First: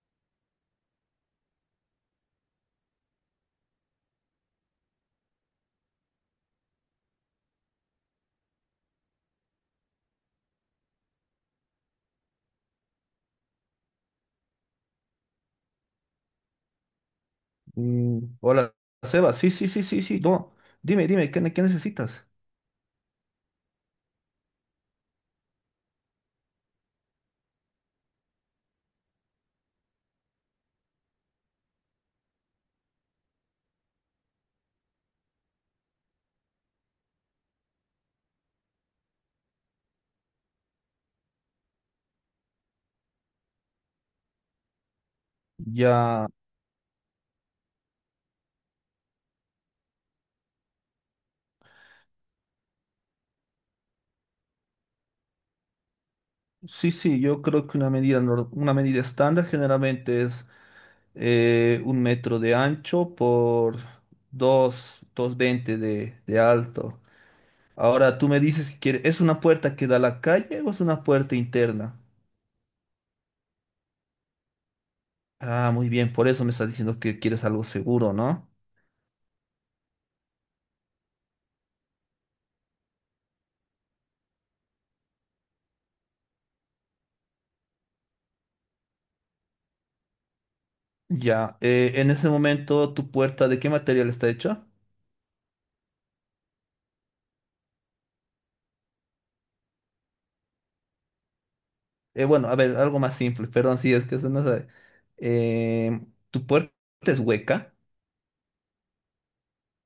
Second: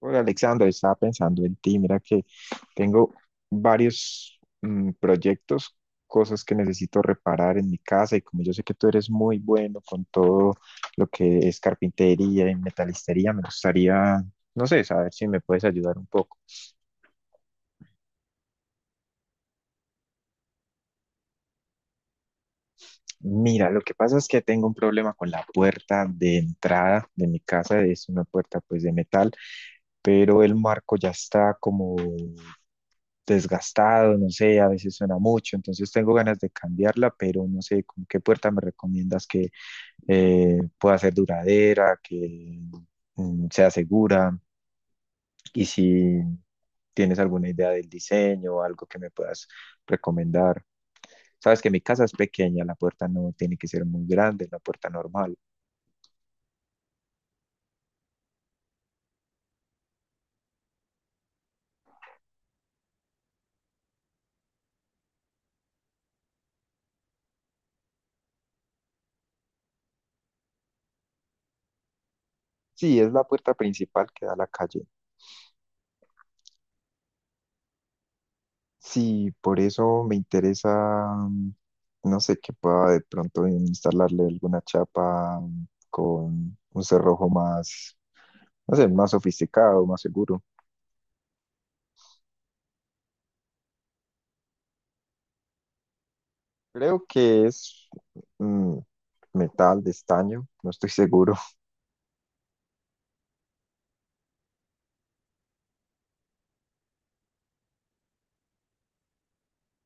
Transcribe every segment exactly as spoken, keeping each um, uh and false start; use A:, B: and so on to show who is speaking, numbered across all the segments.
A: Hola, Alexander, estaba pensando en ti. Mira que tengo varios mm, proyectos, cosas que necesito reparar en mi casa, y como yo sé que tú eres muy bueno con todo lo que es carpintería y metalistería, me gustaría, no sé, saber si me puedes ayudar un poco.
B: Mm, hola, Seba. Sí, sí, sí, sí, sí. No, dime, dime, ¿qué, ne- qué necesitas?
A: Mira, lo que pasa es que tengo un problema con la puerta de entrada de mi casa. Es una puerta pues de metal, pero el marco ya está como desgastado, no sé, a veces suena mucho. Entonces tengo ganas de cambiarla, pero no sé con qué puerta me recomiendas que eh, pueda ser duradera, que mm, sea segura, y si
B: Ya,
A: tienes alguna idea del diseño o algo que me puedas recomendar. Sabes que mi casa es pequeña, la puerta no tiene que ser muy grande, es la puerta normal.
B: sí, sí, yo creo que una medida, nor- una medida estándar generalmente es eh, un metro de ancho por dos, dos veinte de, de alto. Ahora, tú me dices que quiere- ¿es una puerta que da a la calle o es una puerta interna?
A: Sí, es la puerta principal que da a la calle.
B: Ah, muy bien, por eso me estás diciendo que quieres algo seguro, ¿no?
A: Sí, por eso me interesa, mm, no sé, que pueda de pronto instalarle alguna chapa mm, con un cerrojo más, no sé, más sofisticado, más seguro.
B: Ya, eh, en ese momento, ¿tu puerta de qué material está hecha?
A: Creo que es mm, metal de estaño, no estoy seguro.
B: Eh, bueno, a ver, algo más simple, perdón, sí, es que se nos sabe. Eh, Tu puerta es hueca.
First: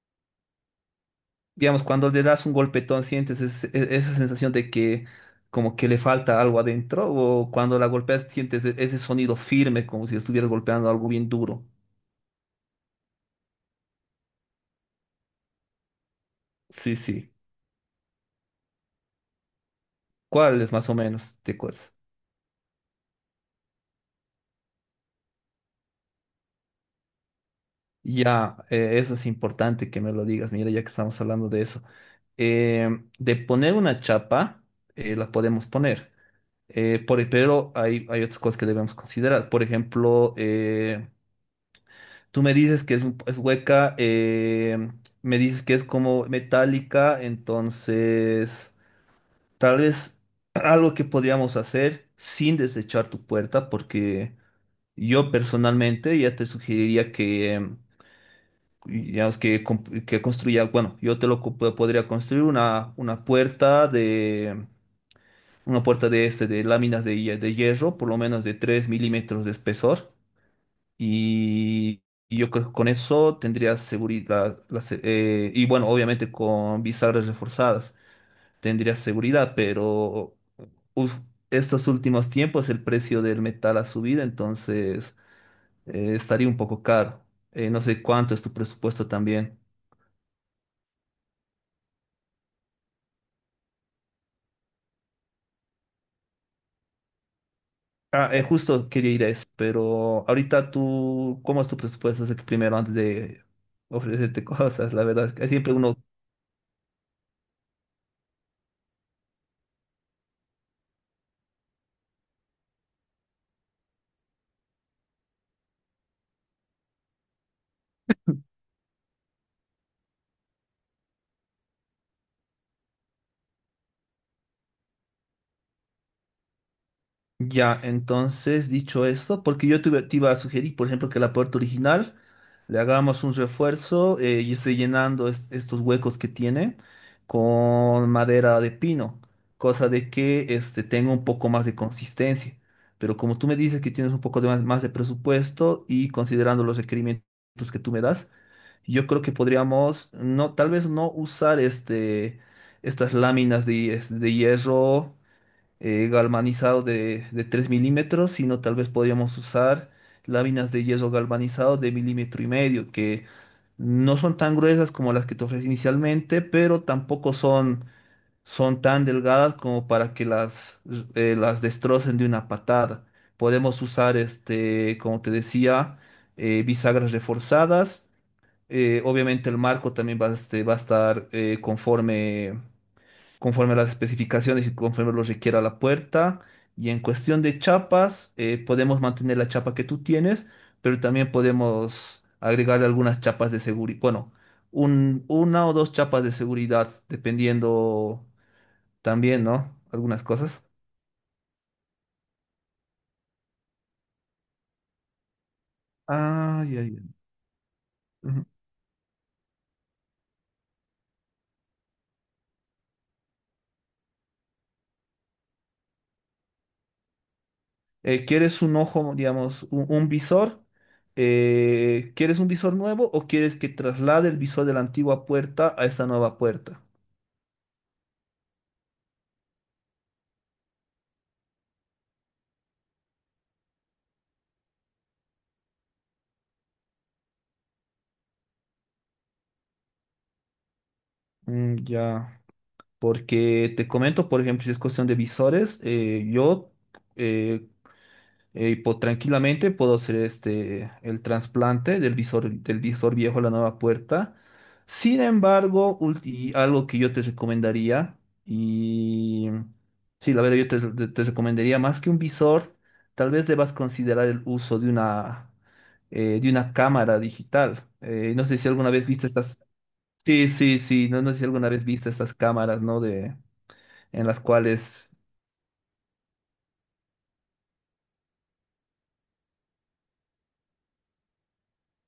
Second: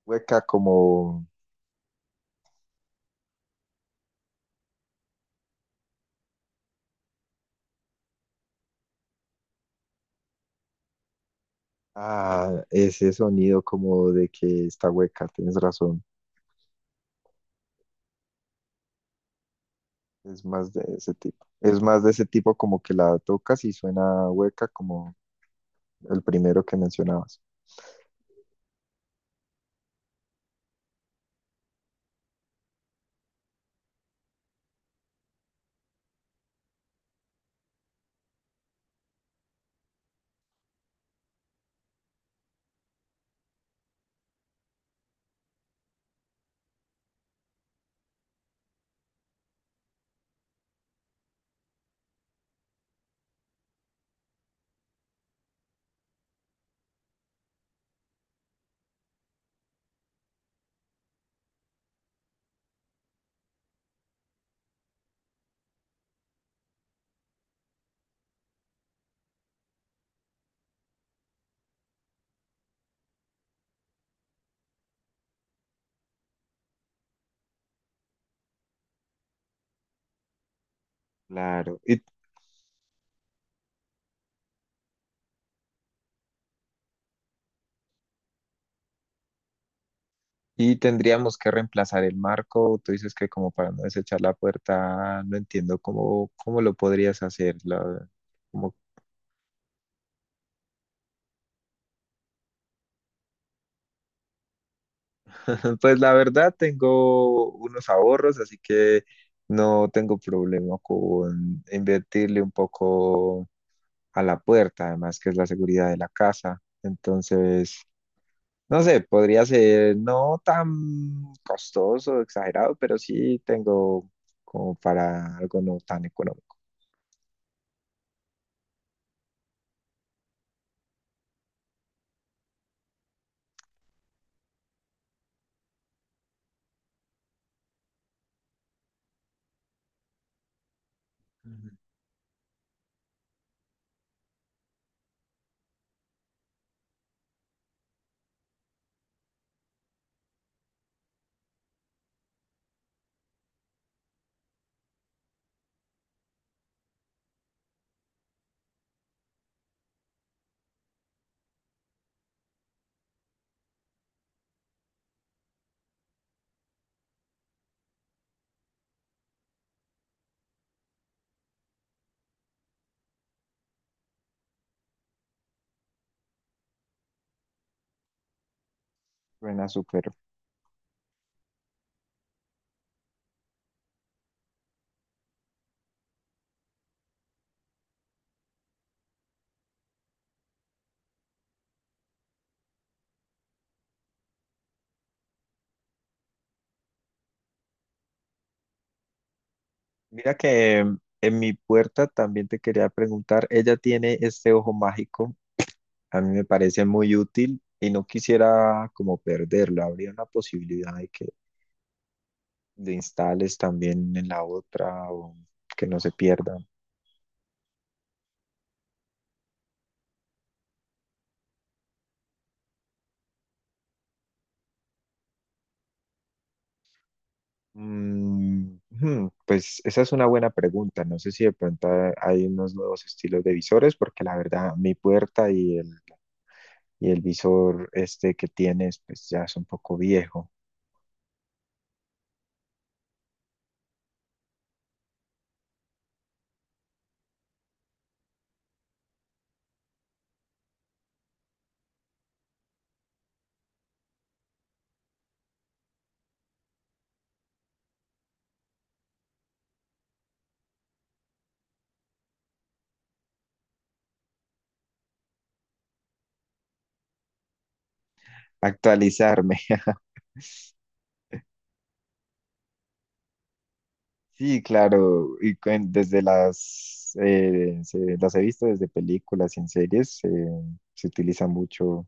A: ¿Hueca como?
B: Digamos, cuando le das un golpetón, sientes es- e- esa sensación de que como que le falta algo adentro, o cuando la golpeas, sientes e- ese sonido firme, como si estuvieras golpeando algo bien duro.
A: Ah, ese sonido como de que está hueca, tienes razón.
B: Sí, sí.
A: Es
B: ¿Cuál
A: más
B: es
A: de
B: más o
A: ese
B: menos?
A: tipo.
B: ¿Te
A: Es
B: acuerdas?
A: más de ese tipo, como que la tocas y suena hueca como el primero que mencionabas.
B: Ya, eh, eso es importante que me lo digas, mira, ya que estamos hablando de eso. Eh, de poner una chapa, eh, la podemos poner. Eh, por- e, pero hay, hay otras cosas que debemos considerar. Por ejemplo, eh, tú me dices que es, un- es hueca, eh, me dices que es como metálica, entonces tal vez algo que podríamos hacer sin desechar tu puerta, porque yo personalmente ya te sugeriría que, em, digamos, que, comp- que construya, bueno, yo te lo co- podría construir una, una puerta. Una puerta de este, de láminas de, hie- de hierro, por lo menos de tres milímetros de espesor. Y, y yo creo que con eso tendrías seguridad. La se- eh, y bueno, obviamente con bisagras reforzadas tendrías seguridad, pero uf,
A: Claro.
B: estos
A: ¿Y
B: últimos tiempos el precio del metal ha subido, entonces eh, estaría un poco caro. Eh, no sé cuánto es tu presupuesto también.
A: y tendríamos que reemplazar el marco? Tú dices que como para no desechar la puerta, no entiendo cómo, cómo lo podrías hacer. la-
B: Ah, eh,
A: como-
B: justo quería ir a eso, pero ahorita tú, ¿cómo es tu presupuesto? Así que primero antes de ofrecerte cosas, la verdad, es que siempre uno...
A: pues la verdad tengo unos ahorros, así que no tengo problema con invertirle un poco a la puerta, además que es la seguridad de la casa. Entonces, no sé, podría ser no tan costoso, exagerado, pero sí tengo como para algo no tan económico.
B: Ya, entonces, dicho esto, porque yo te, iba te iba a sugerir, por ejemplo, que la puerta original le hagamos un refuerzo eh, y esté llenando es- estos huecos que tiene con madera de pino, cosa de que este, tenga un poco más
A: Ujú.
B: de consistencia. Pero como tú me dices que tienes un poco de más, más de presupuesto y considerando los requerimientos que tú me das, yo creo que podríamos, no, tal vez no usar este, estas láminas de, de hierro eh, galvanizado de, de tres milímetros, sino tal vez podríamos usar láminas de hierro galvanizado de milímetro y medio, que no son tan gruesas como las que te ofrecí inicialmente, pero tampoco son, son tan delgadas como para que las, eh, las destrocen de una patada. Podemos usar, este, como te decía, eh, bisagras reforzadas. Eh, obviamente el
A: Suena
B: marco
A: súper.
B: también va a, este, va a estar eh, conforme, conforme a las especificaciones y conforme lo requiera la puerta. Y en cuestión de chapas, eh, podemos mantener la chapa que tú tienes, pero también podemos agregarle algunas chapas de seguridad. Bueno, un- una o dos chapas de seguridad, dependiendo también, ¿no? Algunas
A: Mira
B: cosas.
A: que em, en mi puerta también te quería preguntar, ella tiene este ojo mágico, a mí me
B: Ah, ya,
A: parece
B: ya.
A: muy útil y no quisiera como perderlo. ¿Habría una posibilidad de que le instales también en la otra o que no se pierda?
B: Eh, ¿quieres un ojo, digamos, un, un visor? Eh, ¿quieres un visor nuevo o quieres que traslade el visor de la antigua puerta a esta nueva puerta?
A: Mm, hmm, pues esa es una buena pregunta. No sé si de pronto ha- hay unos nuevos estilos de visores, porque la verdad mi puerta y el, y el visor este que tienes pues ya es un poco viejo.
B: Mm, ya, porque te comento, por ejemplo, si es cuestión de visores, eh, yo, eh, eh, y po- tranquilamente puedo hacer este, el trasplante del visor, del visor viejo a la nueva puerta. Sin embargo, ulti- algo que yo te recomendaría, y sí, la verdad yo te, te- te recomendaría más que un visor, tal vez debas considerar el uso de una, eh, de una cámara digital. Eh, no sé si alguna vez viste
A: Actualizarme.
B: estas... Sí, sí, sí, no, no sé si alguna vez viste estas cámaras, ¿no? De, en las
A: Sí,
B: cuales.
A: claro, y cuen- desde las, eh, se- las he visto desde películas y en series. Eh, se utiliza mucho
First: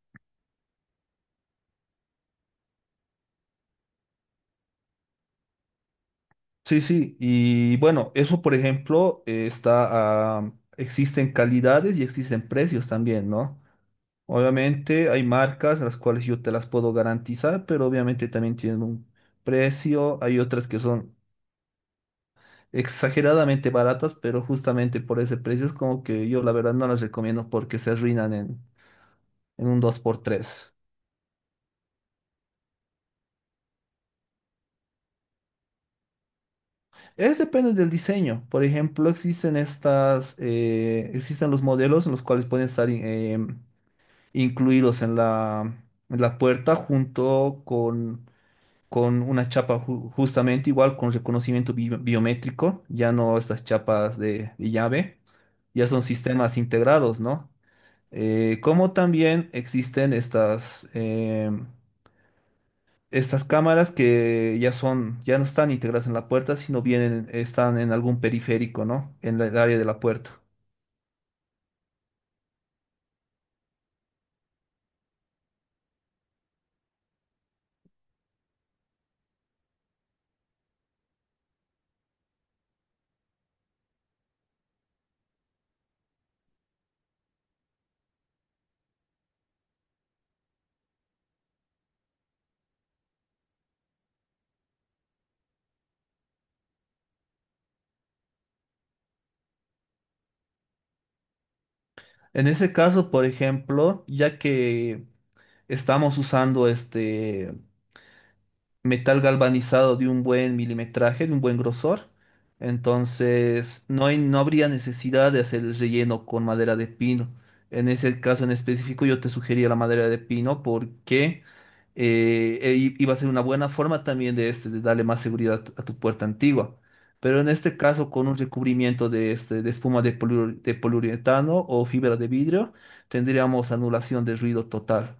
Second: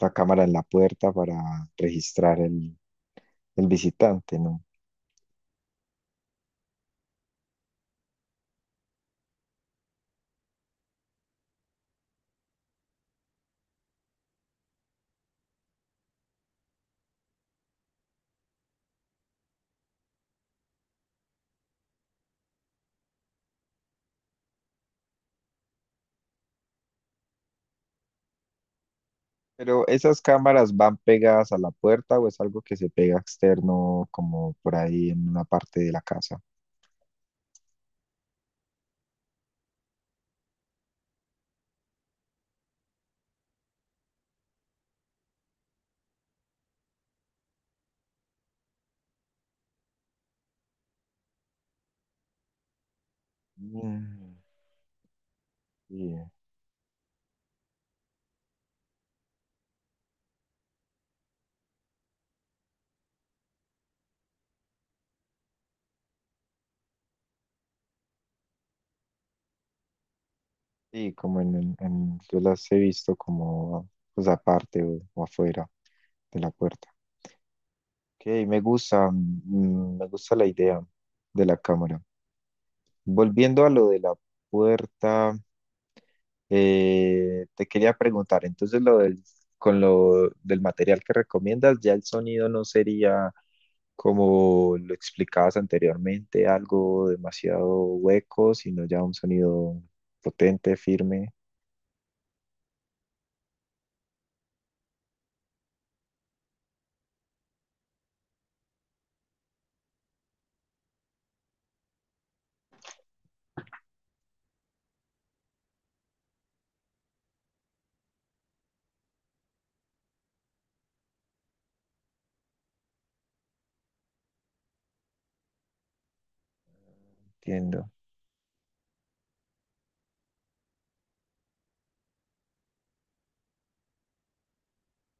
A: la cámara en la puerta para registrar el, el visitante, ¿no?
B: Sí, sí, y bueno, eso por ejemplo eh, está, ah, existen calidades y existen precios también, ¿no? Obviamente hay marcas las cuales yo te las puedo garantizar, pero obviamente también tienen un precio, hay otras que son exageradamente baratas, pero justamente por ese precio es como que yo la verdad no las recomiendo porque se arruinan en, en un
A: Pero
B: dos
A: ¿esas
B: por tres.
A: cámaras van pegadas a la puerta o es algo que se pega externo como por ahí en una parte de la casa?
B: Es depende del diseño, por ejemplo, existen estas, eh, existen los modelos en los cuales pueden estar... em, incluidos en la, en la puerta junto con, con una chapa ju- justamente igual con reconocimiento bi- biométrico, ya no estas chapas
A: Mm,
B: de, de llave, ya son
A: sí,
B: sistemas integrados, ¿no? Eh, como también existen estas, em, estas cámaras que ya son, ya no están integradas en la puerta, sino vienen, están en algún periférico, ¿no? En la- el área de la puerta.
A: sí, como en, en- en- yo las he visto como pues aparte o o afuera de la puerta. Ok, me gusta, mm, me gusta la idea de la cámara. Volviendo a lo de la puerta, eh, te quería preguntar, entonces lo del, con lo del material que recomiendas, ya el sonido no sería como lo explicabas anteriormente, algo demasiado hueco, sino ya un sonido potente, firme.
B: En ese caso, por ejemplo, ya que estamos usando este, metal galvanizado de un buen milimetraje, de un buen grosor. Entonces, no hay- no habría necesidad de hacer el relleno con madera de pino. En ese caso en específico, yo te sugería la madera de pino porque eh, e- i- iba a ser una buena forma también de, este, de darle más seguridad a tu a tu puerta antigua. Pero en este
A: Entiendo.
B: caso, con un recubrimiento de, este, de espuma de, poliur- de poliuretano o fibra de vidrio, tendríamos anulación de ruido total.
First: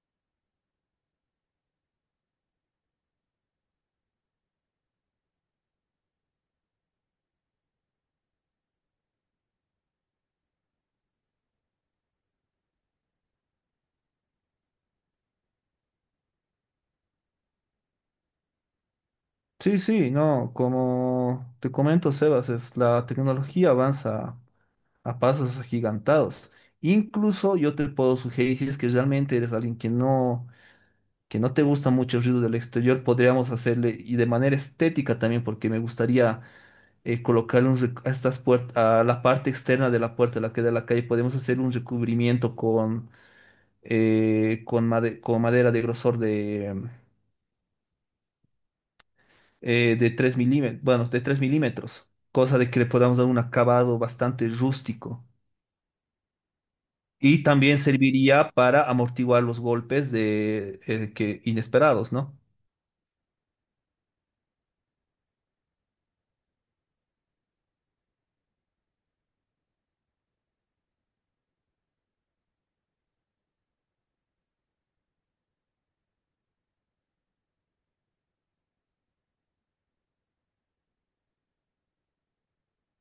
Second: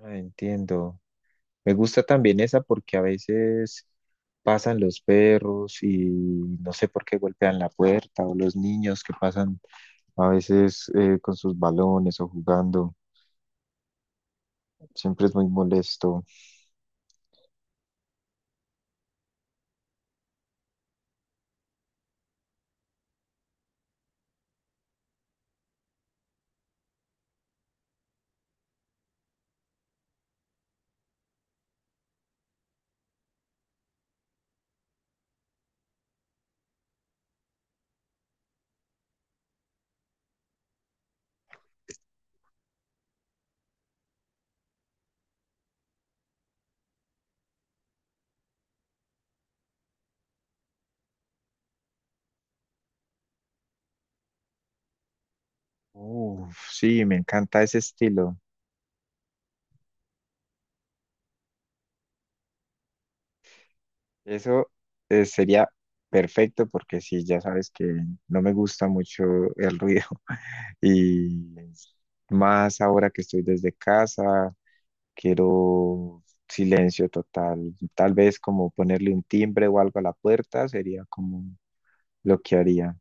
A: Ah, entiendo. Me gusta también esa porque a veces pasan los perros y no sé por qué golpean la puerta o los niños que pasan a veces eh, con sus balones o jugando. Siempre es muy molesto.
B: Sí, sí, no, como te comento, Sebas, es, la tecnología avanza a pasos agigantados. Incluso yo te puedo sugerir, si es que realmente eres alguien que no, que no te gusta mucho el ruido del exterior, podríamos hacerle, y de manera estética también, porque me gustaría eh, colocarle un rec- a estas puertas, a la parte externa de la puerta, la que da a la calle, podemos hacer un recubrimiento con, eh, con, made- con madera de grosor eh, de tres milímetros, bueno, de tres milímetros, cosa de que le podamos dar un acabado bastante rústico.
A: Uf, sí, me
B: Y
A: encanta ese
B: también
A: estilo.
B: serviría para amortiguar los golpes de, eh, que, inesperados, ¿no?
A: Eso eh, sería perfecto, porque sí, ya sabes que no me gusta mucho el ruido y más ahora que estoy desde casa. Quiero silencio total. Tal vez como ponerle un timbre o algo a la puerta sería como lo que haría.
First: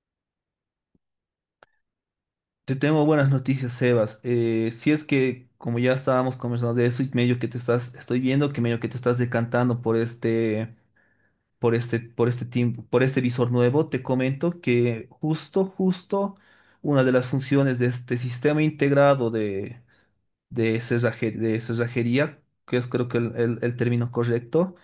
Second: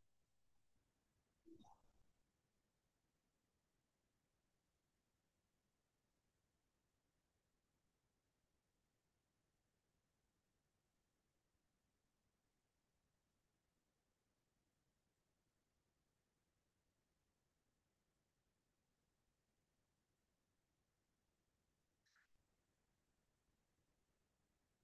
B: Te tengo buenas noticias, Sebas. Eh, si es que, como ya estábamos conversando de eso, y medio que te estás, estoy viendo que medio que te estás decantando por este, por este, por este tiempo, por este visor nuevo, te comento que justo, justo, una de las funciones de este sistema integrado de, de cerraje- de cerrajería, que es creo que el, el- el término correcto,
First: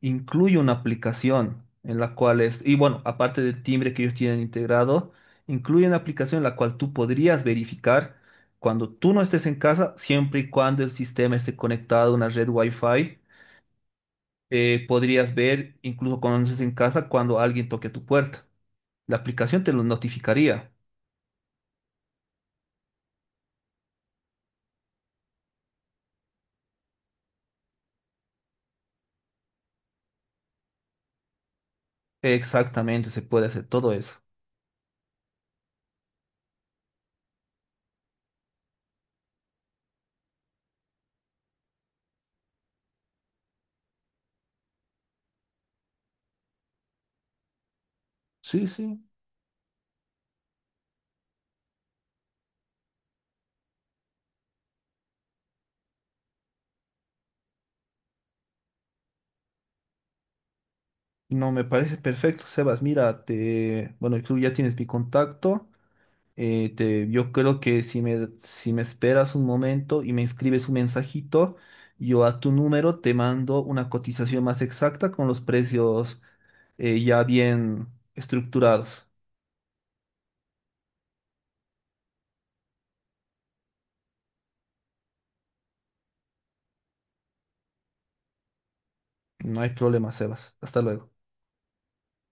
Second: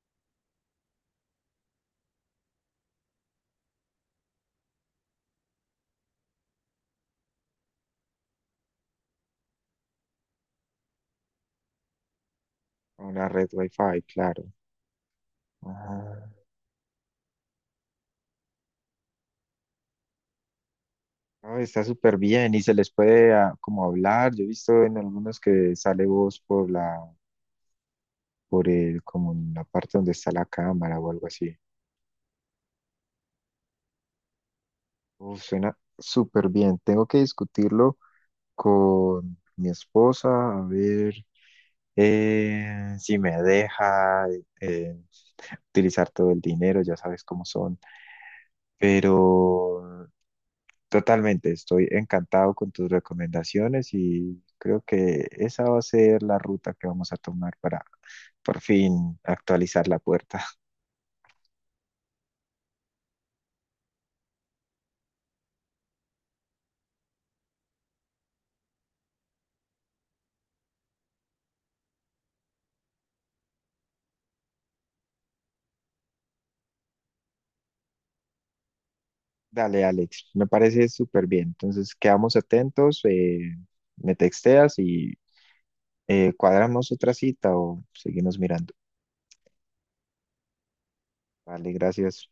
B: incluye una aplicación en la cual es, y bueno, aparte del timbre que ellos tienen integrado, incluye una aplicación en la cual tú podrías verificar cuando tú no estés en casa, siempre y cuando el sistema esté conectado a una red wifi,
A: Una red wifi, claro.
B: eh, podrías ver, incluso
A: Ah,
B: cuando no estés en casa, cuando alguien toque tu puerta. La aplicación te lo notificaría.
A: no, está súper bien, y se les puede ah, como hablar. Yo he visto en algunos que sale voz por la, por el, como en la parte donde está la cámara o algo así.
B: Exactamente, se puede hacer todo eso.
A: Uf, suena súper bien. Tengo que discutirlo con mi esposa, a ver eh, si me deja eh, utilizar todo el dinero, ya sabes cómo son,
B: Sí, sí.
A: pero totalmente, estoy encantado con tus recomendaciones y creo que esa va a ser la ruta que vamos a tomar para por fin actualizar la puerta.
B: No, me parece perfecto, Sebas. Mira, te, bueno, tú ya tienes mi contacto. Eh, te, yo creo que si me, si me esperas un momento y me escribes un mensajito, yo a tu número te mando una cotización más exacta con los precios eh, ya bien estructurados.
A: Dale, Alex, me parece súper bien. Entonces, quedamos atentos, eh, me texteas y eh, cuadramos otra cita o seguimos mirando.
B: No hay problema, Sebas. Hasta luego.
A: Vale, gracias.